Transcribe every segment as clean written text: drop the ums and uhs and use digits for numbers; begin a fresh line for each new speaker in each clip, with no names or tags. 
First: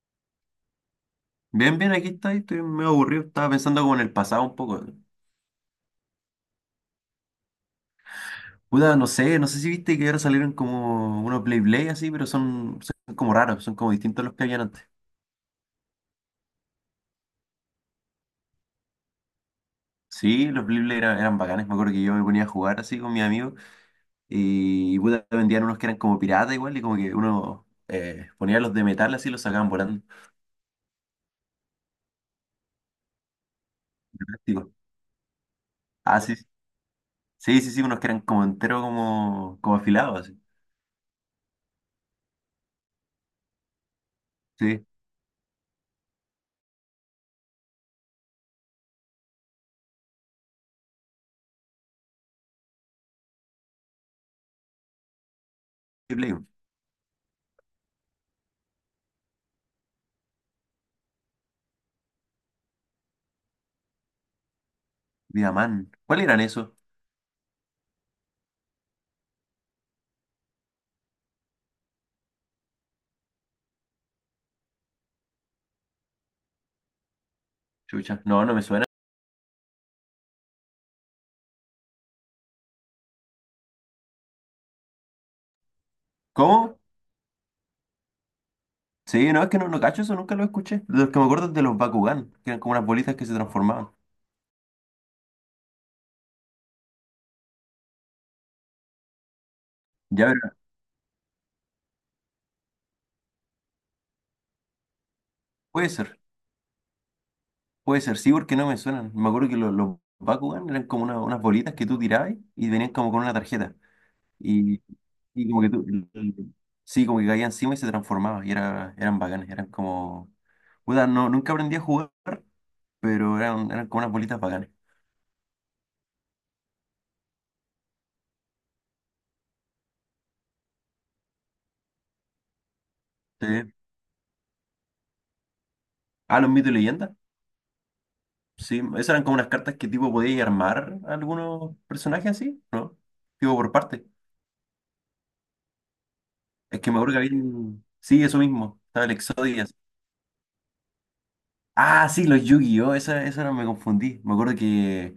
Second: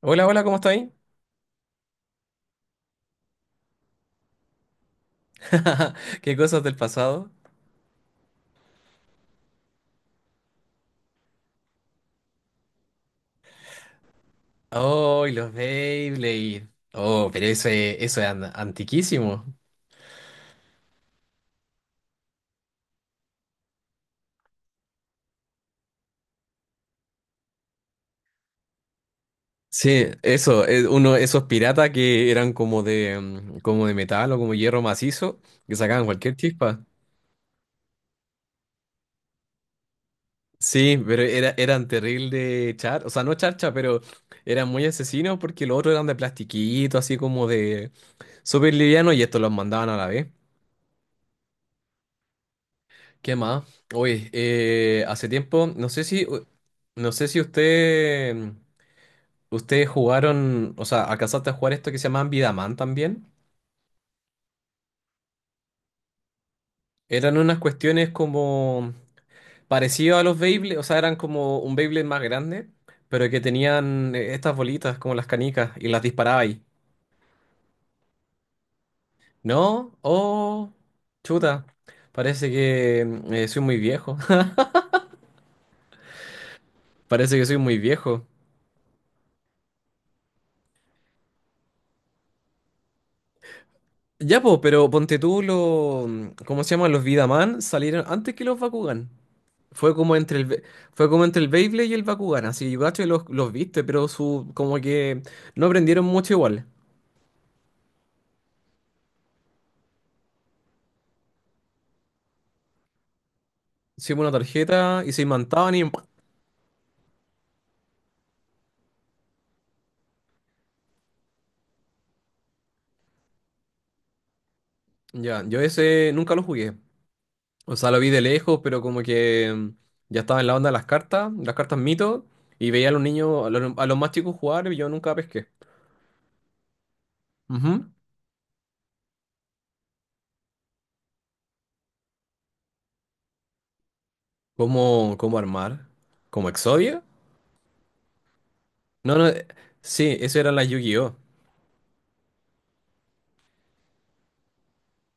Hola, hola, ¿cómo estáis?
Bien, bien, aquí estoy, medio aburrido, estaba pensando como en el pasado un poco.
Qué cosas del pasado.
Puta, no sé si viste que ahora salieron como unos Blade Blade así, pero son como raros, son como distintos a los que habían antes.
Oh, y los Beyblade. Oh, pero eso es antiquísimo.
Sí, los Blade Blade eran bacanes, me acuerdo que yo me ponía a jugar así con mis amigos y puta, vendían unos que eran como piratas igual y como que uno ponía los de metal así y los sacaban volando.
Sí, eso, es uno, de esos piratas que eran como de, como de metal o
De
como hierro macizo, que sacaban
ah, sí,
cualquier chispa.
sí, sí, unos que eran como entero como afilados así.
Sí, pero eran terrible o sea, no charcha, pero eran muy
Sí,
asesinos porque los otros eran de plastiquito, así como de súper liviano, y estos los mandaban a la vez. ¿Qué más? Oye, hace tiempo,
Blade Blade,
no sé si ustedes jugaron, o sea, alcanzaste a jugar esto que se llamaban Vidaman también.
Vida man. ¿Cuáles eran esos?
Eran unas cuestiones como parecido a los Beyblade, o sea, eran como un Beyblade más grande, pero que tenían estas bolitas como las canicas y las disparaba ahí.
Chucha, no me suena.
¿No? Oh, chuta, parece que soy muy viejo.
¿Cómo?
Parece que soy muy viejo.
Sí, no, es que no cacho eso, nunca lo escuché. Los que me acuerdo es de los Bakugan, que eran como unas bolitas que se transformaban.
Ya, po, pero ponte tú los. ¿Cómo se llaman? Los Vidaman salieron antes que los Bakugan. Fue como
Ya,
entre el,
pero
Be- fue como entre el Beyblade y el Bakugan. Así yo cacho que los viste, pero como que no
puede
aprendieron
ser,
mucho igual.
puede ser, sí, porque no me suenan. Me acuerdo que los Bakugan eran como una- unas bolitas que tú tirabas y venían como con una tarjeta.
Hicimos una
Y,
tarjeta y se
y como que
imantaban y. ¡Pua!
sí, como que caía encima y se transformaba. Y eran bacanes, eran como… Puta, no, nunca aprendí a jugar, pero eran como unas bolitas bacanes.
Ya, yo ese nunca lo jugué. O sea, lo vi de lejos, pero como que ya estaba en la onda de las cartas mito, y veía a los niños, a los,
Sí.
a los más chicos jugar y yo nunca pesqué.
Ah, los mitos y leyendas.
Ujú.
Sí, esas eran como unas cartas que tipo podías armar a algunos personajes así, ¿no? Tipo por parte.
¿Cómo armar? ¿Como
Es que me
Exodia?
acuerdo que había… Sí, eso mismo. Estaba el
No, no,
Exodias.
sí, eso era la Yu-Gi-Oh!
Ah, sí, los Yu-Gi-Oh! Esa no me confundí. Me acuerdo que,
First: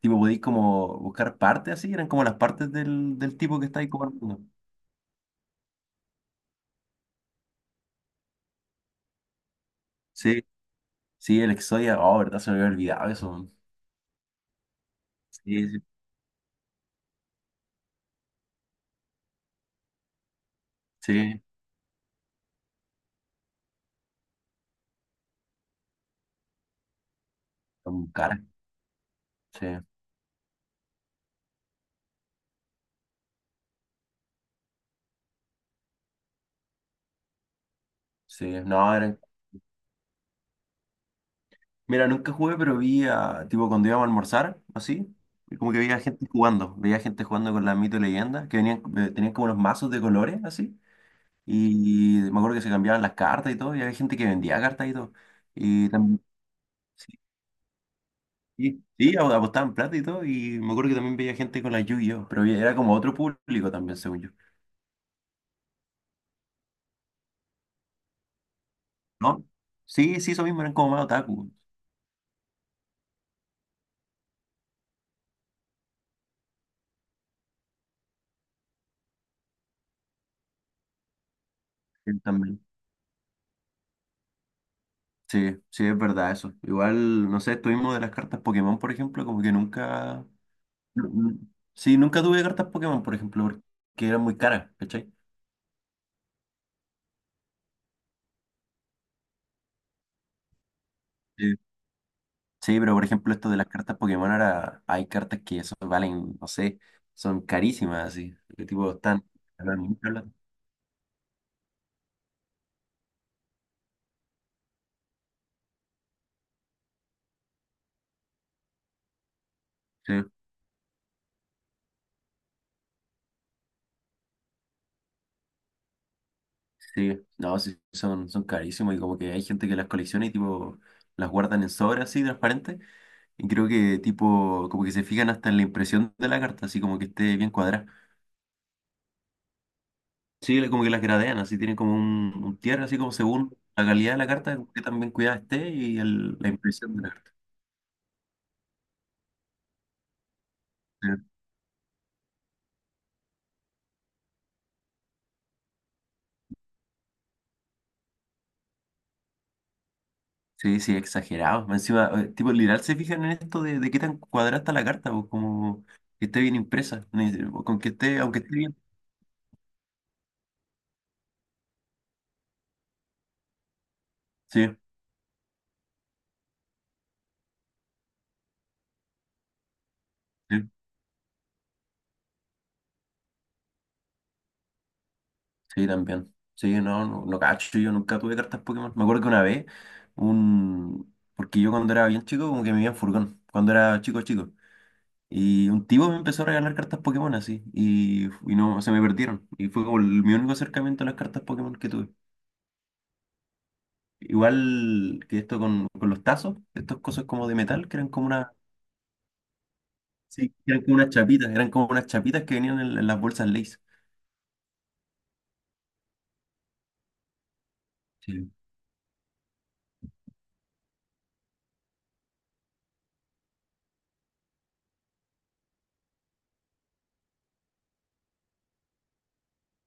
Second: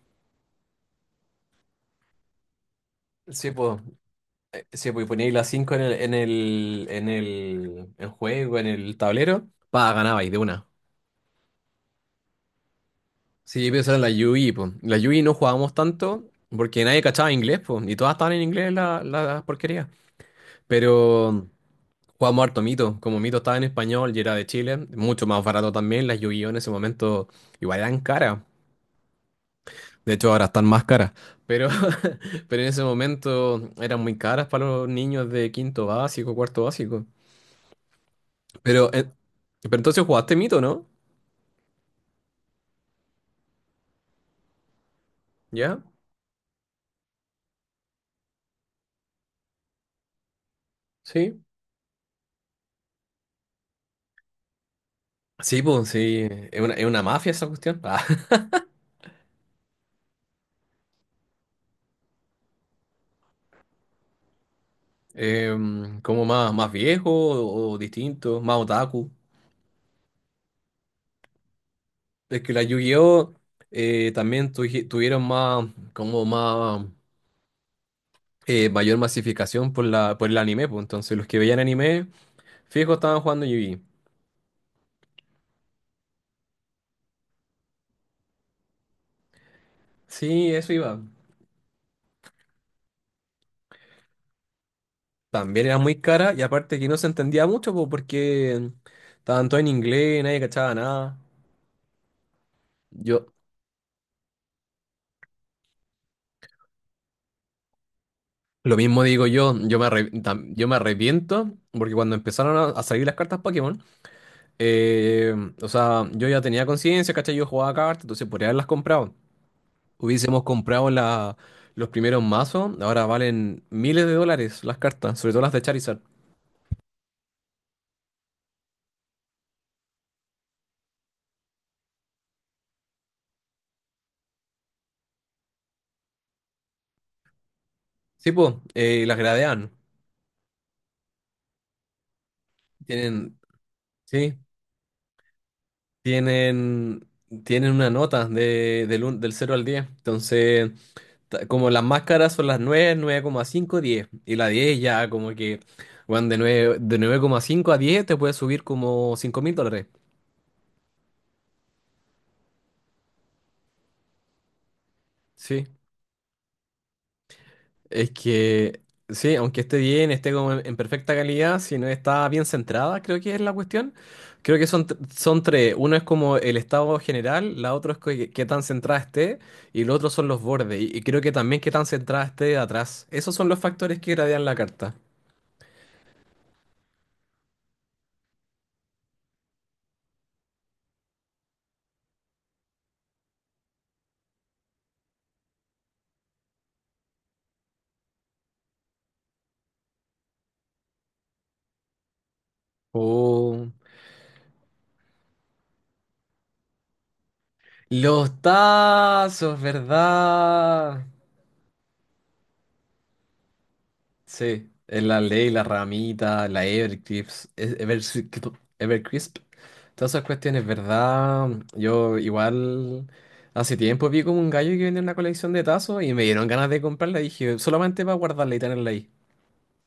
tipo, podéis como buscar partes así. Eran como las partes del
Sí,
tipo que
pues,
está ahí como armando.
sí, pues, poníais las 5 en el tablero, pa, ganabais de
Sí,
una.
sí, el exodia. Oh, verdad, se me había olvidado eso, man.
Sí, pero eso era la Yu-Gi, po. La Yu-Gi no
Sí,
jugábamos
sí,
tanto porque nadie cachaba inglés, pues, y todas estaban en inglés la porquería.
sí.
Pero jugábamos harto Mito, como Mito estaba en español y era de Chile, mucho más barato también. Las Yu-Gi-Oh en ese momento igual eran
Son
caras.
caras. Sí,
De hecho, ahora están más caras, pero, pero en ese momento eran muy caras para los niños de quinto básico, cuarto básico.
sí.
Pero,
No,
eh,
eran…
pero entonces jugaste mito, ¿no?
Mira, nunca jugué, pero vi a, tipo, cuando íbamos a almorzar, así. Como que
¿Ya?
veía gente jugando. Veía gente jugando con la mito y leyenda. Que venían, tenían como los mazos de colores, así.
Sí.
Y me acuerdo que se cambiaban las cartas y todo, y había gente que vendía cartas y todo.
Sí,
Y
pues,
también,
sí, es una
sí,
mafia esa cuestión. Ah,
sí, ap- apostaban plata y todo, y me acuerdo que también veía gente con la Yu-Gi-Oh, pero era como otro público también, según yo.
como más viejo o distinto, más otaku.
¿No? Sí, sí, eso mismo, eran como más otaku.
Es que la Yu-Gi-Oh también tuvieron más, como más, mayor masificación por por el anime, pues entonces los que veían anime,
Sí, también.
fijo, estaban jugando Yu-Gi.
Sí, sí, es verdad eso. Igual, no sé, estuvimos de las cartas Pokémon, por ejemplo, como que nunca…
Sí, eso iba.
nu- nu- Sí, nunca tuve cartas Pokémon, por ejemplo, porque eran muy caras, ¿cachai?
También era muy cara y aparte que no se entendía mucho, po, porque estaban todos en inglés, nadie cachaba nada.
Sí, pero por
Yo,
ejemplo, esto de las cartas Pokémon, ahora hay cartas que eso valen, no sé, son carísimas, así. Que
lo
tipo
mismo
están…
digo yo, yo
ganan
me,
mucha
arre-
plata.
tam- yo me arrepiento porque cuando empezaron a salir las cartas Pokémon, eh, o sea, yo ya tenía conciencia, ¿cachai? Yo jugaba cartas, entonces podría haberlas comprado.
Sí,
Hubiésemos comprado los primeros mazos. Ahora valen miles de dólares las cartas, sobre todo las de Charizard.
sí. No, sí, son carísimas y como que hay gente que las colecciona y tipo las guardan en sobras así, transparentes. Y creo que tipo, como que se fijan hasta en la impresión de la carta, así como que esté bien cuadrada.
Sí, pues, las gradean.
Sí, le- como que las gradean, así tienen como un tierra, así como
Tienen,
según la calidad de la
sí.
carta, como que también cuidada esté y el- la impresión de
tienen,
la carta.
tienen una nota del 0 al 10. Entonces,
Sí.
como las máscaras son las 9, 9,5, 10 Y la 10 ya como que, bueno, de 9,5 a 10 te puedes subir como $5000.
Sí, sí, exagerado. Más encima, tipo, literal se fijan en esto de qué tan cuadrada está la carta, pues
Sí.
como que esté bien impresa, ni- con que
Es
esté, aunque esté bien.
que, sí, aunque esté bien, esté como en perfecta calidad, si no está bien centrada, creo que es la cuestión. Creo que
Sí,
son tres. Uno es como el estado general, la otra es qué tan centrada esté, y el otro son los
sí,
bordes. Y creo que también qué tan centrada esté de atrás. Esos son los factores que gradean la carta.
sí, también. Sí, no cacho, yo nunca tuve cartas Pokémon. Me acuerdo que una vez, un… porque yo cuando era bien chico, como que me iba en furgón, cuando era chico, chico. Y un tipo me empezó a regalar cartas Pokémon así, y no, se me perdieron. Y fue como el- mi único acercamiento a las cartas Pokémon que tuve.
Oh,
Igual que esto con los tazos, estos cosas como de metal, que eran como
los
una…
tazos,
Sí, eran como
¿verdad?
unas chapitas, eran como unas chapitas que venían en las bolsas Lay's.
Sí, es la Ley, la Ramita, la Evercrisp, es- Evercrisp,
Sí.
Evercrisp. Todas esas cuestiones, ¿verdad? Yo igual hace tiempo vi como un gallo que vendía una colección de tazos y me dieron ganas de comprarla. Dije, solamente para guardarla y tenerla ahí.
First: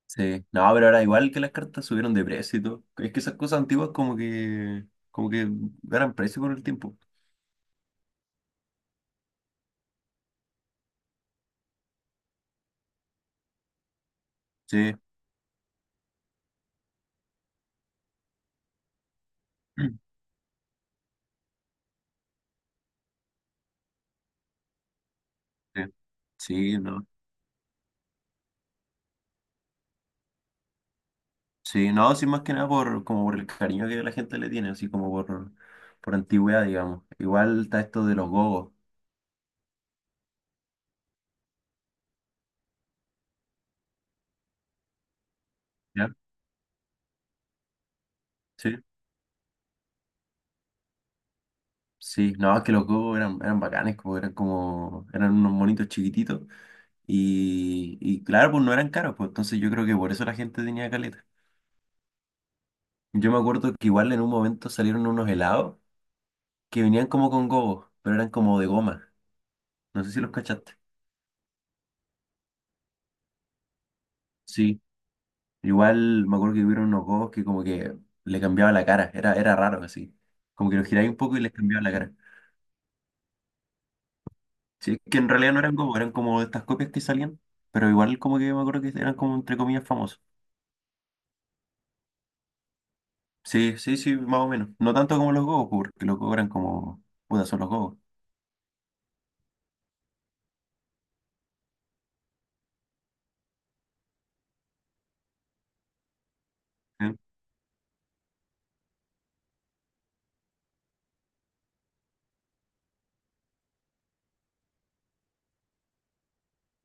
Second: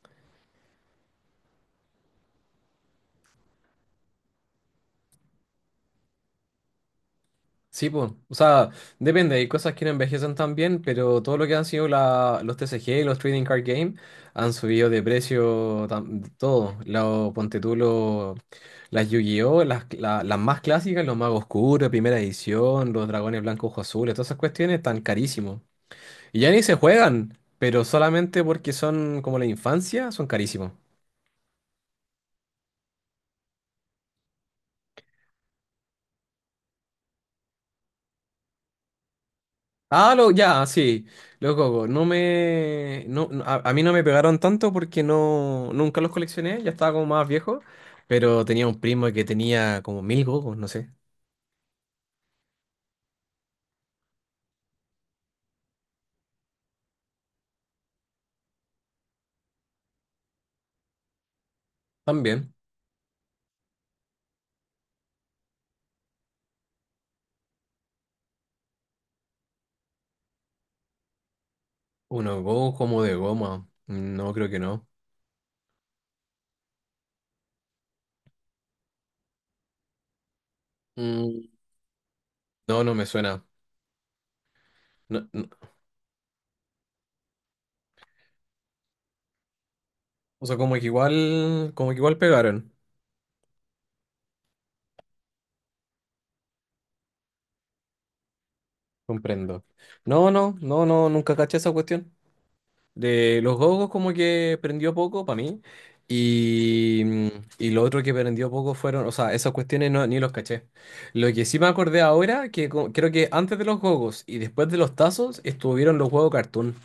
Sí. No, pero ahora igual que las cartas subieron de precio y todo. Es que esas cosas antiguas como que ganan precio con el tiempo.
Sí, pues, o sea, depende, hay cosas que no envejecen tan bien, pero todo lo que han sido los TCG y los Trading Card Game han subido
Sí.
de precio todo. Ponte tú las Yu-Gi-Oh, las, la- las más clásicas, los Magos Oscuros, primera edición, los Dragones Blancos Ojos Azules, todas esas cuestiones están carísimos.
Sí,
Y ya ni se
sí, no.
juegan, pero solamente porque son como la infancia, son carísimos.
Sí, no, sí, más que nada por, como por el cariño que la gente le tiene, así como por antigüedad, digamos. Igual está esto de los gogos.
Ah, ya, sí, los gogos. No, no, a mí no me pegaron tanto porque nunca
¿Ya?
los coleccioné, ya estaba como más viejo, pero tenía
Sí.
un primo que tenía como mil gogos, no sé.
Sí, no, es que los gogos eran bacanes, como eran unos monitos chiquititos. Y claro, pues no eran caros, pues entonces yo creo que por eso la gente tenía caleta.
También,
Yo me acuerdo que igual en un momento salieron unos helados que venían como con gogos, pero eran como de goma. No sé si los cachaste.
unos gogos como de goma. No, creo que
Sí.
no.
Igual me acuerdo que hubieron unos gogos que como que le cambiaba la cara, era raro así. Como que los giráis un poco y
Mm,
les cambiaba la cara.
no, no me suena.
Sí, que
No,
en
no.
realidad no eran gogos, eran como estas copias que salían, pero igual como que me acuerdo que eran como entre comillas famosos.
O sea, como que igual pegaron.
Sí, sí, sí, más o menos. No tanto como los gogos, porque los gogos eran como, puta, son los gogos.
Comprendo. No, no, no, no, nunca caché esa cuestión. De los gogos como que prendió poco para mí. Y, mm, y lo otro que prendió poco fueron, o sea, esas cuestiones no, ni los caché. Lo que sí me acordé ahora, creo que antes de los gogos y después de los tazos estuvieron los huevos cartoon.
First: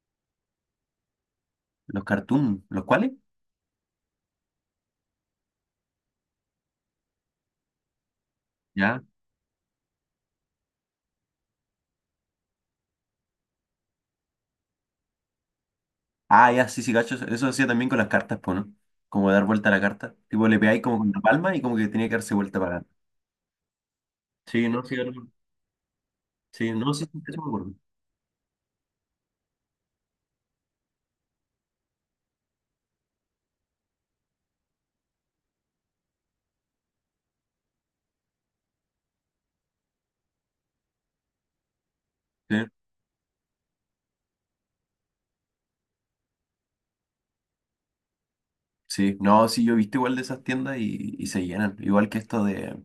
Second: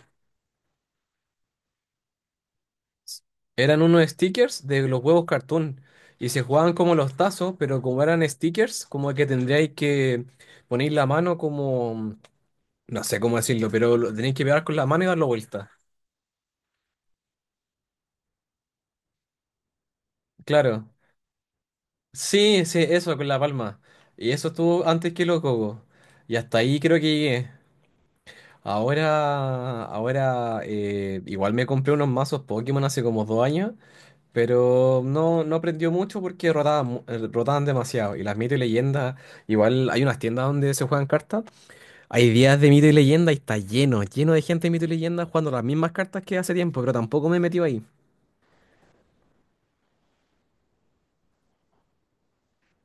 Los cartoons, ¿los cuales?
Eran unos stickers de los huevos cartoon. Y se jugaban como los tazos, pero como eran stickers,
Ya.
como que tendríais que poner la mano como, no sé cómo decirlo, pero lo tenéis que pegar con la mano y darlo vuelta.
Ah, ya, sí, sí, gachos. Eso hacía también con las cartas, pues, ¿no? Como dar vuelta a la carta. Tipo, le pegáis
Claro.
como con la palma y como que tenía que darse vuelta
Sí,
para
sí,
adelante.
eso con la palma. Y eso
Sí, no,
estuvo
sí,
antes
claro.
que los cocos. Y hasta
Sí,
ahí
no,
creo que
sí, sí, eso me
llegué.
acuerdo.
Ahora igual me compré unos mazos Pokémon hace como 2 años, pero no aprendió mucho porque rotaban demasiado. Y las mito y leyendas, igual hay unas tiendas donde se juegan cartas. Hay
Sí,
días de mito y leyenda y está lleno, lleno de gente de mito y leyenda jugando las mismas cartas que hace tiempo, pero tampoco me he metido ahí.
sí, no, sí, yo he visto igual de esas tiendas y se llenan. Igual que esto de,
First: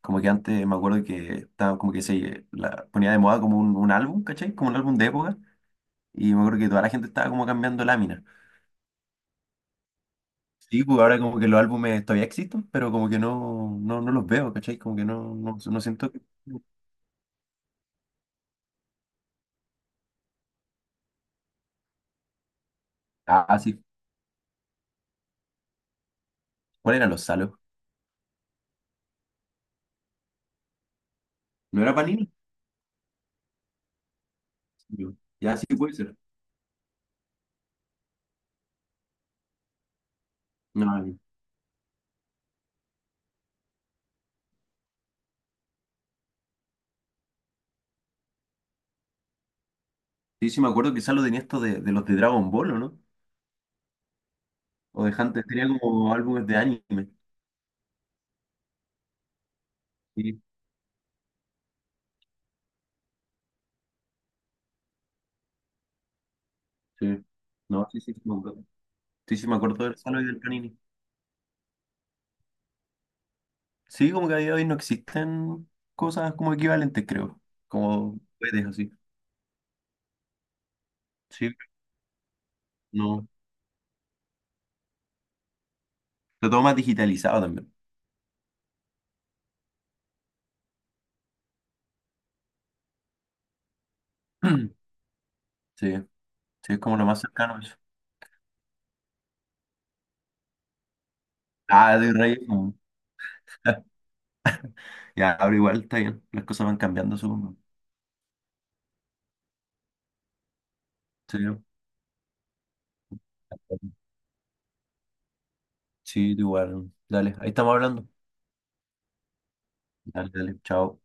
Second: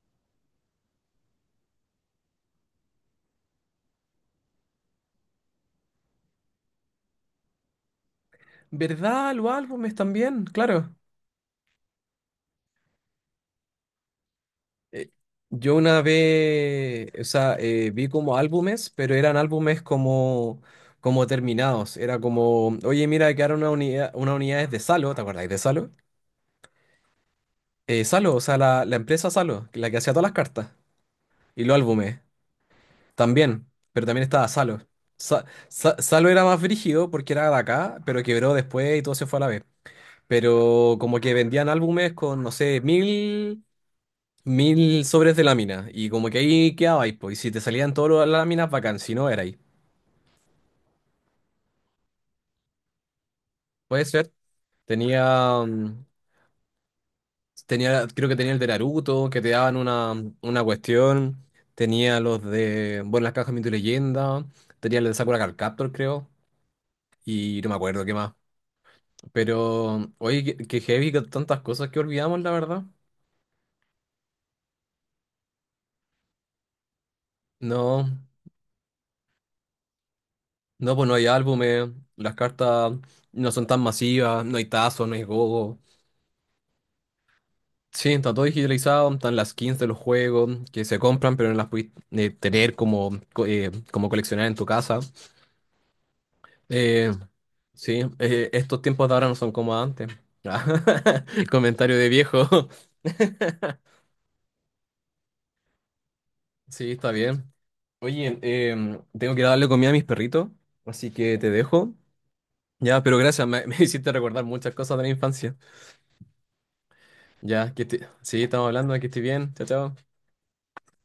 como que antes me acuerdo que estaba como que se la, ponía de moda como un álbum, ¿cachai? Como un álbum de época. Y me acuerdo que toda la gente estaba como cambiando láminas.
¿Verdad? Los álbumes también,
Sí,
claro.
pues ahora como que los álbumes todavía existen, pero como que no los veo, ¿cachai? Como que
Eh, Yo
no
una
siento que…
vez, o sea, vi como álbumes, pero eran álbumes como terminados. Era como, oye, mira, quedaron
Ah,
una
sí.
unidad, una unidad es de Salo. ¿Te acordáis de Salo?
¿Cuál era los Salos?
Salo, o sea, la empresa Salo, la que hacía todas las cartas y los
¿No era
álbumes,
Panini?
también, pero también estaba Salo.
Sí. Ya, sí puede ser.
Salo era más brígido porque era de acá, pero quebró después y todo se fue a la vez.
No,
Pero como
no,
que vendían álbumes con, no sé, mil sobres de lámina. Y como que ahí quedabais, pues. Y si te salían todas las láminas, bacán. Si no, era ahí.
sí, sí, me acuerdo que Salo tenía esto de los de Dragon Ball, ¿o no?
Puede ser.
O de Hunter,
Tenía,
tenía
mm,
como álbumes de anime.
creo que tenía el de Naruto, que te daban una,
Sí,
una cuestión. Tenía bueno, las cajas de tu leyenda. Tenía el de Sakura Card Captor, creo.
sí.
Y no me
No, sí,
acuerdo qué
sí, sí,
más.
me acuerdo. Sí, sí, me acuerdo del
Pero,
Salo y del
oye, qué,
Panini.
qué heavy, que tantas cosas que olvidamos, la verdad.
Sí, como que a día de hoy no existen cosas como equivalentes, creo.
No,
Como juguetes así.
no, pues no hay
Sí,
álbumes. Las cartas
no.
no son tan masivas. No hay tazos, no hay gogo.
Pero todo más digitalizado también.
Sí, está todo digitalizado, están las skins de los juegos que se compran, pero no las puedes tener como coleccionar en tu casa.
Sí, sí, es como lo
Eh,
más cercano a eso.
sí, estos tiempos de ahora no son como antes. Comentario
Ah,
de
de Reyes.
viejo.
No. Ya, ahora igual está bien. Las cosas van
Sí, está
cambiando,
bien.
supongo.
Oye, tengo que ir a darle comida a mis perritos, así que
Sí.
te dejo. Ya, pero gracias, me, me hiciste recordar muchas cosas de la infancia.
Sí, tú igual. Dale, ahí
Ya,
estamos hablando.
sí, estamos hablando, que estoy bien. Chao, chao.
Dale, dale, chao.